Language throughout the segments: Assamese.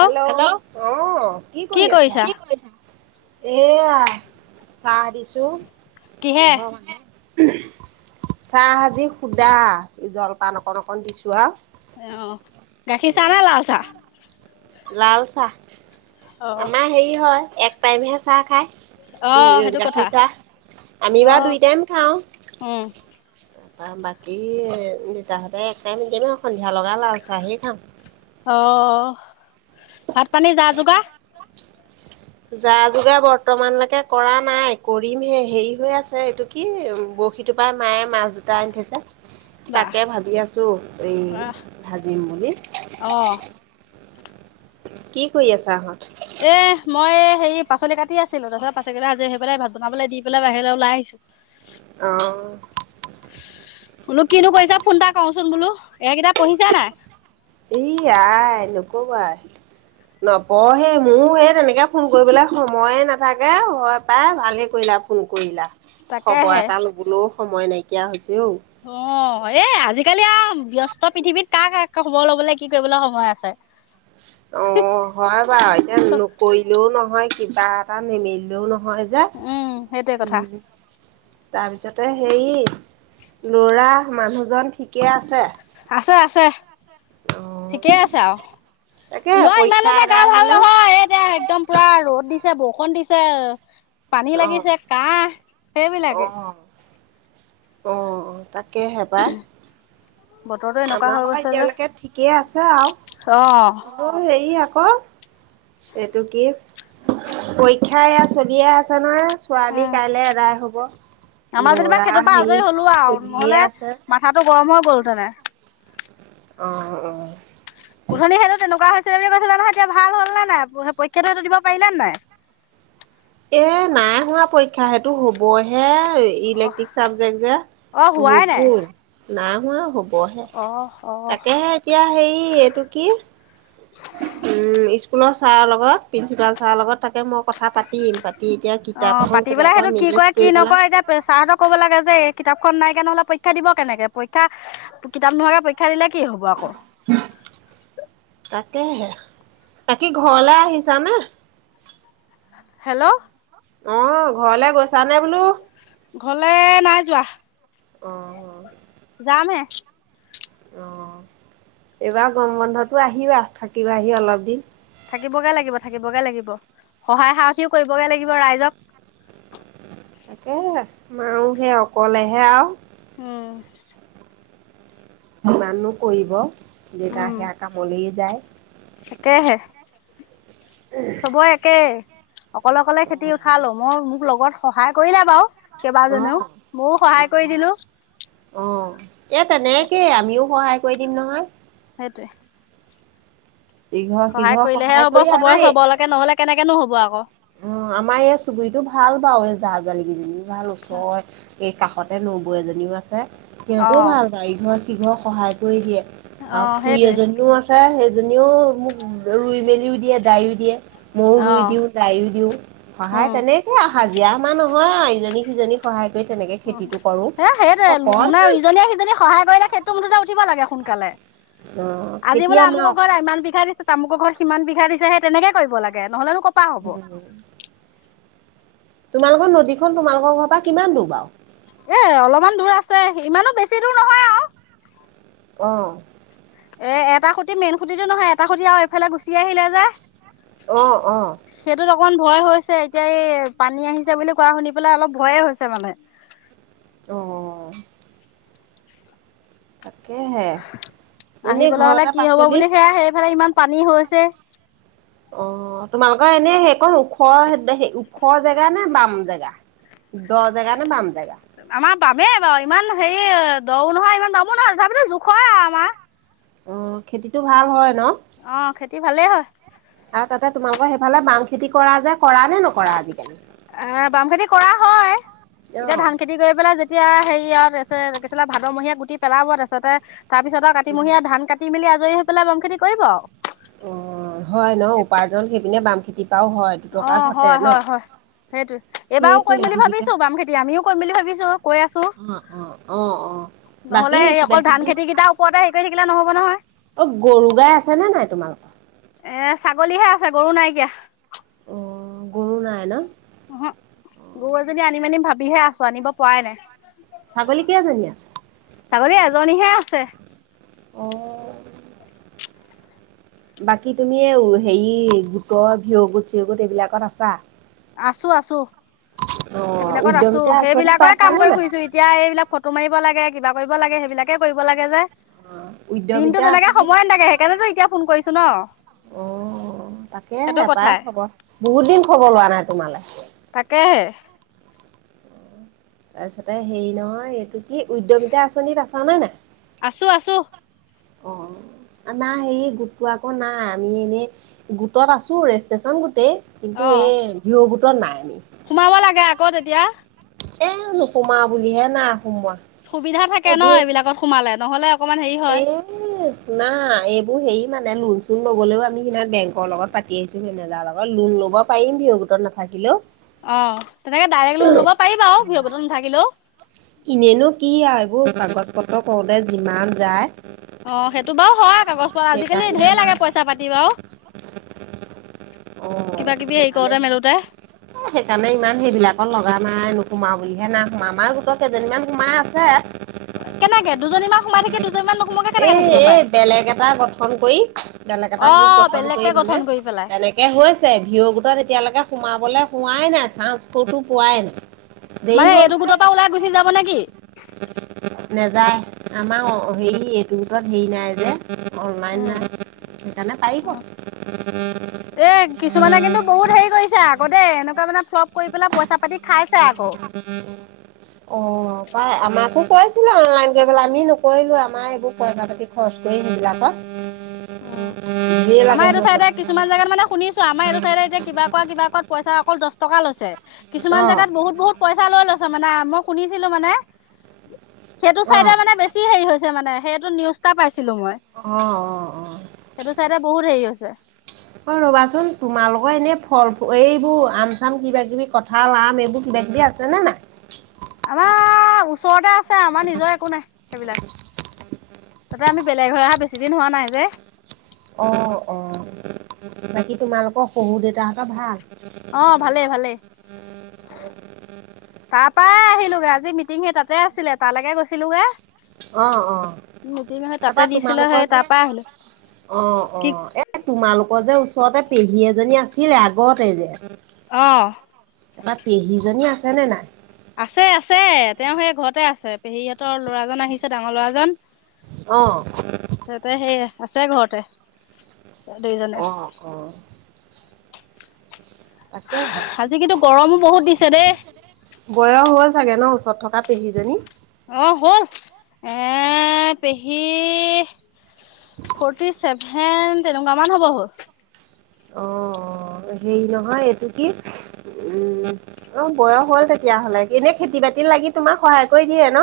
হেল্ল' অ', কি কৰি আছা কি কৰিছা? এয়া চাহ দিছো কিহে ঘৰ মানে। চাহ আাজি সুদা জলপান অকণ অকণ দিছো আৰু। অ', গাখীৰ চাহ না লাল চাহ? লাল চাহ, অ আমাৰ হেৰি হয় এক টাইমহে চাহ খাই। অ দুই সেইটো কথা গাখীৰ চাহ আমি অ বা দুইটাইম খাওঁ। উম তাৰপা বাকী দেতাহঁতে একটাইম [unintelligible] সন্ধিয়া লগা লাল চাহেই খাওঁ। অ', ভাত পানীৰ যা-যোগাৰ? [inaudible] যা-যোগাৰ বৰ্তমানলৈকে কৰা নাই কৰিমহে হেৰি হৈ আছে এইটো কি বহি সেটোপাই মায়ে মাছ দুটা আনি থৈছে। বাহ তাকে ভাবি আছোঁ এই, ভাজিম বুলি। অ কি কৰি আছা [unintelligible] এ, মই হেৰি পাচলি কাটি আছিলো তাৰ পিছত পাচলি কেটা আজৰি হৈ পেলাই ভাত বনাবলৈ দি পেলাই বাহিৰলৈ ওলাই আহিছো। অ', বোলো কিনো কৰিছা ফোন এটা কওঁচোন বোলো এই কেইটা পঢ়িছে নাই? E I নকবাই। নপহে মোৰ সেই তেনেকে ফোন কৰিবলৈ সময়ে নাথাকে। হয় পাই ভালে কৰিলা ফোন কৰিলা, খবৰ তাকেহে এটা লবলৈও সময় নাইকিয়া হৈছে ঔ। অ, এ! আজিকালি আৰু ব্যস্ত তই পৃথিৱীত কাৰ কাৰ খবৰ ল'বলৈ কি কৰিবলৈ সময় আছে। অ', হয় বাৰু এতিয়া চ নকৰিলেও নহয় কিবা এটা নিমিলেও নহয়। হয় যা উম সেইটোৱে কথা উম তাৰপিছতে। হেৰি লৰা মানুহজন ঠিকে আছে। আছে, আছে অ ঠিকেই আছে আৰু তাকে লোৱা ইমানো পৰীক্ষা এটা আদায় ভাল হলে নহয়, এতিয়া একদম পুৰা ৰ'দ। দিছে বৰষুণ দিছে পানী অ লাগিছে কাহ সেইবিলাকে। অহ' তাকেহে পাই। বতৰটো এনেকুৱা আমাৰ হৈ বাৰু গৈছে যে এতিয়ালৈকে ঠিকেই আছে আৰু, অ অহ' হেৰি আকৌ। ক, এইটো কি? পৰীক্ষা এয়া চলিয়ে আছে নহয়। ছোৱালী উম কাইলে এৰাই হ'ব। আমাৰ যেনিবা ল'ৰা সেইটোৰ পৰা হেৰি আজৰি হলোল আৰু, চলিয়ে নহ'লে আছে মাথাটো গৰম হৈ গ'ল তেনে। অহ', অহ'। উধনি হেনো তেনেকুৱা হৈছে। [unintelligible] কৈছিলে নহয় এতিয়া ভাল হ'ল নে নাই, পৰীক্ষাটোতো দিব পাৰিলা নে নাই। এ নাই হোৱা পৰীক্ষা সেইটো হ'বহে। ইলেক্ট্ৰিক চাবজেক্ট যে, অ হোৱাই নাই ভোগোল নাই হোৱা হ'ব। হ'বহে, অ অ'। তাকেহে এতিয়া হেৰি এইটো কি। উম' স্কুলৰ ছাৰৰ লগত প্ৰিন্সিপাল ছাৰৰ লগত, তাকে মই কথা পাতিম পাতিম। অহ' পাতি পেললে সেইটো কি কৰে কৰি কি পেলাই নকৰে এতিয়া ছাৰতক ক'ব লাগে যে এই কিতাপ। নাই কেনে পৰীক্ষা দিব কেনেকে, পৰীক্ষা কিতাপ নোহোৱাকে পৰীক্ষা দিলে। কি হ'ব আকৌ? তাকহে, বাকী ঘৰলে আহিছানে। হেল্ল' অহ' ঘৰলে গৈছি। ঘৰলে, নাই যোৱা। অহ'। যামহে। অহ' এইবাৰ গৰম বন্ধতো আহিবি। থাকিব আহি অলপ দিন। থাকিবগে লাগিব, থাকিবগে লাগিব। সহায় সাৰথি কৰিবগে লাগিব ৰাইজক। [unintelligible] তাকে, মায়ো সেই অকলেহে আৰু। উম'। ইমানো কৰিব, যেতিয়া উম সেয়া কামলৈ যায়। তাকেহে [unintelligible] চবৰে একে, অকলে অকলে খেতি অ' উঠালো, মই মোক লগত সহায় কৰিলো বাৰু। কেইবাজনীও, অ' ময়ো সহায় কৰি দিলো। অ' এ, তেনেকে আমিও সহায় কৰি দিম নহয়। সেইটোৱেই। ইঘৰ সহায় সিঘৰ কৰিলেহে হ'ব কৰি চবৰে চবলৈকে নহ'লে কেনেকেনো হ'ব আকৌ। অহ' আমাৰ এই চুবুৰীতটো ভাল বাৰু জা-জালি কেইজনি ভাল ওচৰ এ। কাষতে নবৈ এজনীও আছে, অ সিহঁতেও ভাল পায় ইঘৰত সিঘৰত সহায় কৰি দিয়ে। অ আৰু খুুৰী সেইটোৱে এজনীও আছে, সেইজনীও মোক ৰুই, মেলিও দিয়ে দাইও দিয়ে। মইও অ ৰুই দিওঁ, তাইও ৰুই দিওঁ সহায় উম তেনেকোৱা। হাজিৰা আমাৰ নহয়, ইজনী সিজনী সহায় কৰি। তেনেকে অ, খেতিটো কৰোঁ। সে সেইটোৱে অকণমান মানে ইজনীয়ে-সিজনীক সহায় কৰিলে সেইটো মুঠতে উঠিব লাগে সোনকালে। অ' আজি খেতি বোলে, আমাৰ আমুকৰ ঘৰত ইমান বিঘাৰ দিছে। তামুকৰ ঘৰ সিমান বিঘা দিছে, সেই তেনেকে কৰিব লাগে নহলেনো কৰপা হ'ব। উম, তোমালোকৰ নদীখন, তোমালোকৰ ঘৰৰ পৰা কিমান দূৰ বাৰু। এ অলপমান দূৰ আছে, ইমানো বেছি দূৰ নহয় আৰু। অহ'। এ এটা খুঁটি মেইন খুঁটিটে নহয়, এটা খুঁটি আৰু এইফালে গুচি আহিলে যে। অহ', অহ'। সেইটোত অকমান ভয় হৈছে এতিয়া এই, পানী আহিছে বুলি কোৱা শুনি পেলাই অলপ ভয়ে হৈছে মানে। অহ'। এনে আহিবলৈ হ'লে ঘৰতে কি হ'ব পাচলি বুলি সেয়া সেইফালে ইমান পানী হৈছে। অহ' তোমালোকৰ এনেই সেইকণ ওখ, ওখ জেগা নে বাম জেগা। দ জেগা নে বাম জেগা আমাৰ বামেই বাৰু, ইমান হেৰি। দও নহয় ইমান বামো নহয় তথাপিতো জোখৰ আৰু আমাৰ। অ খেতিটো ভাল হয়। ন অ খেতি ভালেই হয়। তোমালৰ সেইফালে বাম খেতি কৰা যে। কৰা নে নকৰা আজিকালি এ বাম খেতি কৰা হয় অ এতিয়া ধান খেতি কৰি পেলাই যেতিয়া হেৰি ই আছিলে ভাদমহীয়া গুটি পেলাব তাৰপাছতে তাৰ পিছত আৰু কাতিমহীয়া ধান কাটি মেলি আজ হৈ পেলাই বম খেতি কৰিব আও। অ হয় ন উপাৰ্জন সেইপিনে বাম খেতি অ হয় হয় হয় সেইটোৱে এইবাৰও সেইটোৱে কৰিম বুলি জীৱিকা ভাবিছো বাম খেতি আমিও কৰিম বুলি ভাবিছো। কৈ আছো অ অ অ অ বাকী নহলে এই কিবা অকল কিবি ধান খেতিকেইটাৰ ওপৰতে হেৰি কৰি থাকিলে নহব নহয়। অ গৰু গাই আছে নে নাই তোমালোকৰ? এ ছাগলীহে আছে গৰু নাই এতিয়া। অ গৰু নাই ন? অহ গৰুএজনী আনিম আনিম ভাবিহে আছো আনিব পৰাই নাই। ছাগলী কেইজনী আছে? ছাগলী এজনীহে আছে। অ বাকী তুমি এই হেৰি গোটৰ ভিয় গোট চিয়গোট এইবিলাকত আছা? আছো আছো। অ' সেইবিলাকত আছো উদ্যমিতা আঁচনি সেইবিলাকে কাম পাইছানে কৰি নাই? ফুৰিছো এতিয়া এইবিলাক ফটো মাৰিব লাগে কিবা কৰিব লাগে সেইবিলাকে কৰিব লাগে যে। দিনটো উদ্যমিতা তেনেকে আঁচনি সময় নাথাকে সেইকাৰণেতো এতিয়া ফোন কৰিছো ন। অ তাকে সেইটো পাই কথাই খবৰ বহুত দিন খবৰ লোৱা নাই তোমালে তাকেহে। তাৰপিছতে ‍হেৰি নহয় এইটো সি উদ্যমিতা আঁচনিত আছ নে আছো আছো নাই? অ নাই হেৰি গোটটো আকৌ নাই আমি এনেই গোটত আছো ৰেষ্টেশচন গোটেই। অ কিন্তু এই ভিঅও গোটত নাই আমি। সোমাব লাগে আকৌ তেতিয়া। এ নোসোমাও বুলিহে না সুবিধা থাকে ন, এইবিলাকত সোমালে নহলে অকনমান হেৰি হয় এ নাই এই হেৰি মানে লোন চোন ল'বলৈও আমি সিমান বেংকৰ লগত পাতি আহিছো সেনেজাৰ লগত লোন ল'ব পাৰিম ভিঅ ত নাথাকিলেও। অ তেনেকে ডাইৰেক্ট লোন ল'ব পাৰি বাৰু ভিঅও গোটত নাথাকিলেও। এনেনো কি আৰু এইবোৰ কাগজ পত্ৰ কৰোতে যিমান যায় অ সেইটো বাৰু হয় কাগজ পোৱাত আজিকালি সেইকাৰণে ধেৰ আমাৰ লাগে পইচা পাতি বাও অ সেইকাৰণে সেইকাৰণে ইমান সেইবিলাকৰ লগা নাই। সোমাওঁ বুলিহে নাই সোমা আমাৰ গোটৰ কেইজনীমান সোমাই আছে। কেনেকে? দুজনীমান সোমাই থাকে দুজনীমান নহ এ এ বেলেগ এটা গঠন কৰি বেলেগ এটা অ গোট গঠন কৰি বেলেগকে মানে গঠন কৰি পেলাই তেনেকে হৈছে ভিৰৱগোটত এতিয়ালৈকে সোমাবলৈ হোৱাই নাই চাঞ্চ কটো পোৱাই নাই। দেৰি মানে হ'ল এইটো গোটৰ পৰা ওলাই গুচি যাব নেকি নেজাই। আমাৰ অ হেৰি এইটো গোটত হেৰি নাই যে। উম ন অ সেইকাৰণে পাৰিব। এ কিছুমানে কিন্তু বহুত হেৰি কৰিছে আকৌ দেই এনেকুৱা মানে ফ্লপ কৰি পেলাই পইচা পাতি খাইছে আকৌ। অ পাই আমাকো কৈছিলে অনলাইন আমি নকৰিলো আমাৰ এইবোৰ পইচা পাতি খৰচ কৰি সেইবিলাকত। উম। ধেৰ লাগে আমাৰ এইটো হেনো পইচা। চাইডে কিছুমান জগাত মানে শুনিছো আমাৰ এইটো চাইডে এতিয়া কিবা কৰা কিবা কৰা পইচা অকল দহ টকা লৈছে। কিছুমান অ', জগাত বহুত বহুত পইচা লৈ লৈছে মানে মই শুনিছিলো মানে। সেইটো অ', চাইদে অ', মানে বেছি হেৰি হৈছে মানে সেইটো নিউজটা পাইছে। অ অ সেইটো চাইডে বহুত হেৰি হৈছে অ ৰবাচোন তোমালোকৰ এনে ফল এইবোৰ আম চাম কিবা কিবি কথা আম এইবোৰ কিবা এতিয়া আছে নে নাই আমাৰ ওচৰতে আছে আমাৰ নিজৰ একো নাই সেইবিলাক তাতে আমি বেলেগ হৈ অহা বেছি দিন হোৱা নাই যে। অ অ বাকী তোমালোকৰ শহু দেউতাহঁতৰ ভাল অ', ভালে ভালে। তাৰ পৰাই আহিলোগে আজি মিটিং সেই তাতে আছিলে তালেকে গৈছিলোগে অ অ মিটিং হৈ তাতে দিছিলে তাপাতোমালোকৰ সেই যে তাৰ পৰা আহিলো অ', অ', কি এ তোমালোকৰ যে ওচৰতে পেহী এজনী আছিল আগতে যে। অ', এটা পেহীজনী আছে নে নাই? আছে আছে তেওঁ সেই ঘৰতে আছে পেহীহঁতৰ ল'ৰাজন আহিছে ডাঙৰ লৰাজন। অহ তাতে সেই আছে ঘৰতে। দুইজনে অহ অ তাকেহে আজি কিন্তু গৰমো বহুত দিছে দেই বয়স হল চাগে ন ওচৰত থকা পেহীজনী অ হ'ল এ পেহী ফৰ্টি ছেভেন তেনেকুৱা মান হ'ব হ'ল অ অ হেই নহয় এইটো কি উম, অ', বয়স হ'ল তেতিয়া হ'লে এনেই খেতি বাতি লাগি তোমাক সহায় কৰি দিয়ে ন?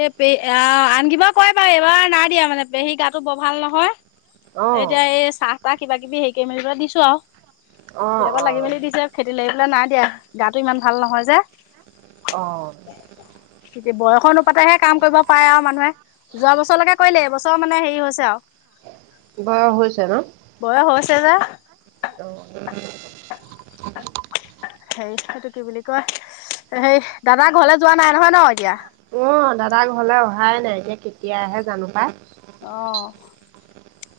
এ পে আহ আন কিবা কয় বাৰু এইবাৰ নাই দিয়া মানে পেহী গাটো বৰ ভাল নহয় অ', এতিয়া এই চাহ তাহ কিবা কিবি হেৰি কৰি মেলি পেলাই দিছো আৰু অ', সেইবিলাক লাগি অ', মেলি দিছে খেতি লাগি পেলাই নাই দিয়া গাটো ইমান ভাল নহয় যে। অ বয়সৰ অনুপাতেহে কাম কৰিব পাৰে আৰু মানুহে যোৱা বছৰলেকে কৰিলে এইবছৰ মানে হেৰি হৈছে আও বয়া হৈছে ন? [unintelligible] অ'। হে সেইটো কি বুলি কয় হেই দাদা ঘৰলৈ যোৱা নাই নহয় ন এতিয়া অ', দাদা ঘৰলে অহাই নাই এতিয়া কেতিয়া আহে জানো পাই অ',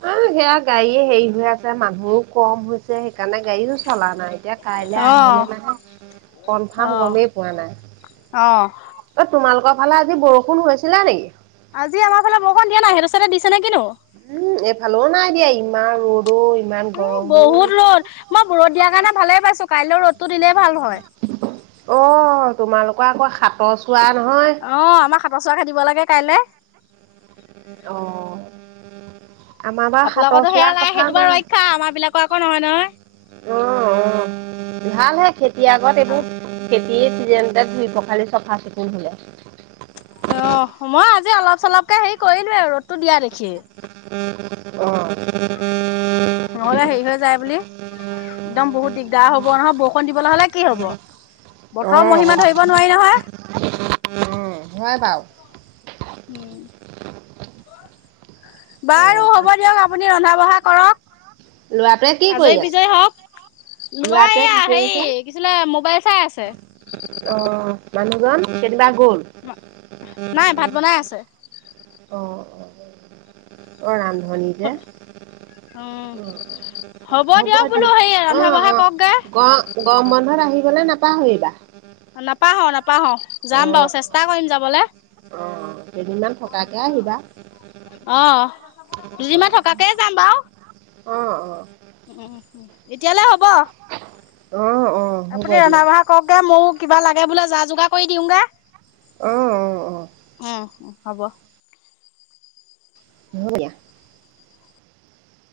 অ', সেয়া গাড়ীয়ে হেৰি হৈ আছে মানুহো কম হৈছে সেইকাৰণে গাড়ীও চলা নাই। এতিয়া কাইলে অ', আহিলে নাহে কনফাৰ্ম অ', গমেই পোৱা নাই অ', এ তোমালোকৰ ফালে আজি বৰষুণ হৈছিলে নিকি আজি আমাৰ ফালে বৰষুণ দিয়া নাই, সেইটো ছাইডে দিছে নে কি নো? উম এফালেও নাই দিয়া ইমান ৰদ অ', বহুত ৰ'দ মই ৰ'দ দিয়া কাৰণে ভালে পাইছো কাইলেও ৰ'দ অ', তোমালোকৰ আকৌ সাতৰ চোৱা নহয় অহ আমাৰ হাতৰ চুৱা খেদিব লাগে কাইলে উ অ উ আপোনালোকৰটো সেয়া নাই সেইটো বাৰু ৰক্ষা আমাৰ বিলাকৰ আকৌ নহয় নহয়। অ অ ভালহে খেতি আগত এইবোৰ কি চিজেণ্টে ধুই পখালি চাফা চিকুণ হোলে। অ মই আজি অলপ চলপকে হেৰি কৰিলোয়ে ৰ'দটো দিয়া দেখি অ', নহ'লে হেৰি হৈ যায় বুলি একদম বহুত দিগদাৰ হ'ব নহয় বৰষুণ দিবলৈ হ'লে কি হব? অ অ বতৰৰ মহিমা ধৰিব নোৱাৰি নহয়। অ হয় বাও উম। বাৰু হ'ব দিয়ক আপুনি ৰন্ধা বঢ়া কৰক। লোৱাৰ পাই কি আজৰি কৰি আছ? বিজয়ী হওক। লোৱা এয়া হেৰি কিছিলে মোবাইল চাই আছে। আহ মানুহজন কেতিয়িবা গ'ল। নাই ভাত বনাই আছে অ অ অ ৰান্ধনী যে উম। অ হ'ব দিয়ক দ বোলো হেৰি অ ৰন্ধা বঢ়া অ কৰকগে গ গম বন্ধত আহিবলৈ নাপাহৰিবা। নাপাহৰো নাপাহৰো যাম অ', বাৰু চেষ্টা কৰিম যাবলৈ অ কেইদিনমান থকাকে আহিবা অ' অ', দুদিনমান থকাকে যাম বাৰু। অ অ্ উম উম এতিয়ালৈ হ'ব অ', অ', হ'ব আপুনি ৰন্ধা দিয়া। বঢ়া কৰক গে ময়ো কিবা লাগে বোলে যা যোগাৰ কৰি দিওঁগে। অ', অ', অ', উ উ হ'ব। সেয়া -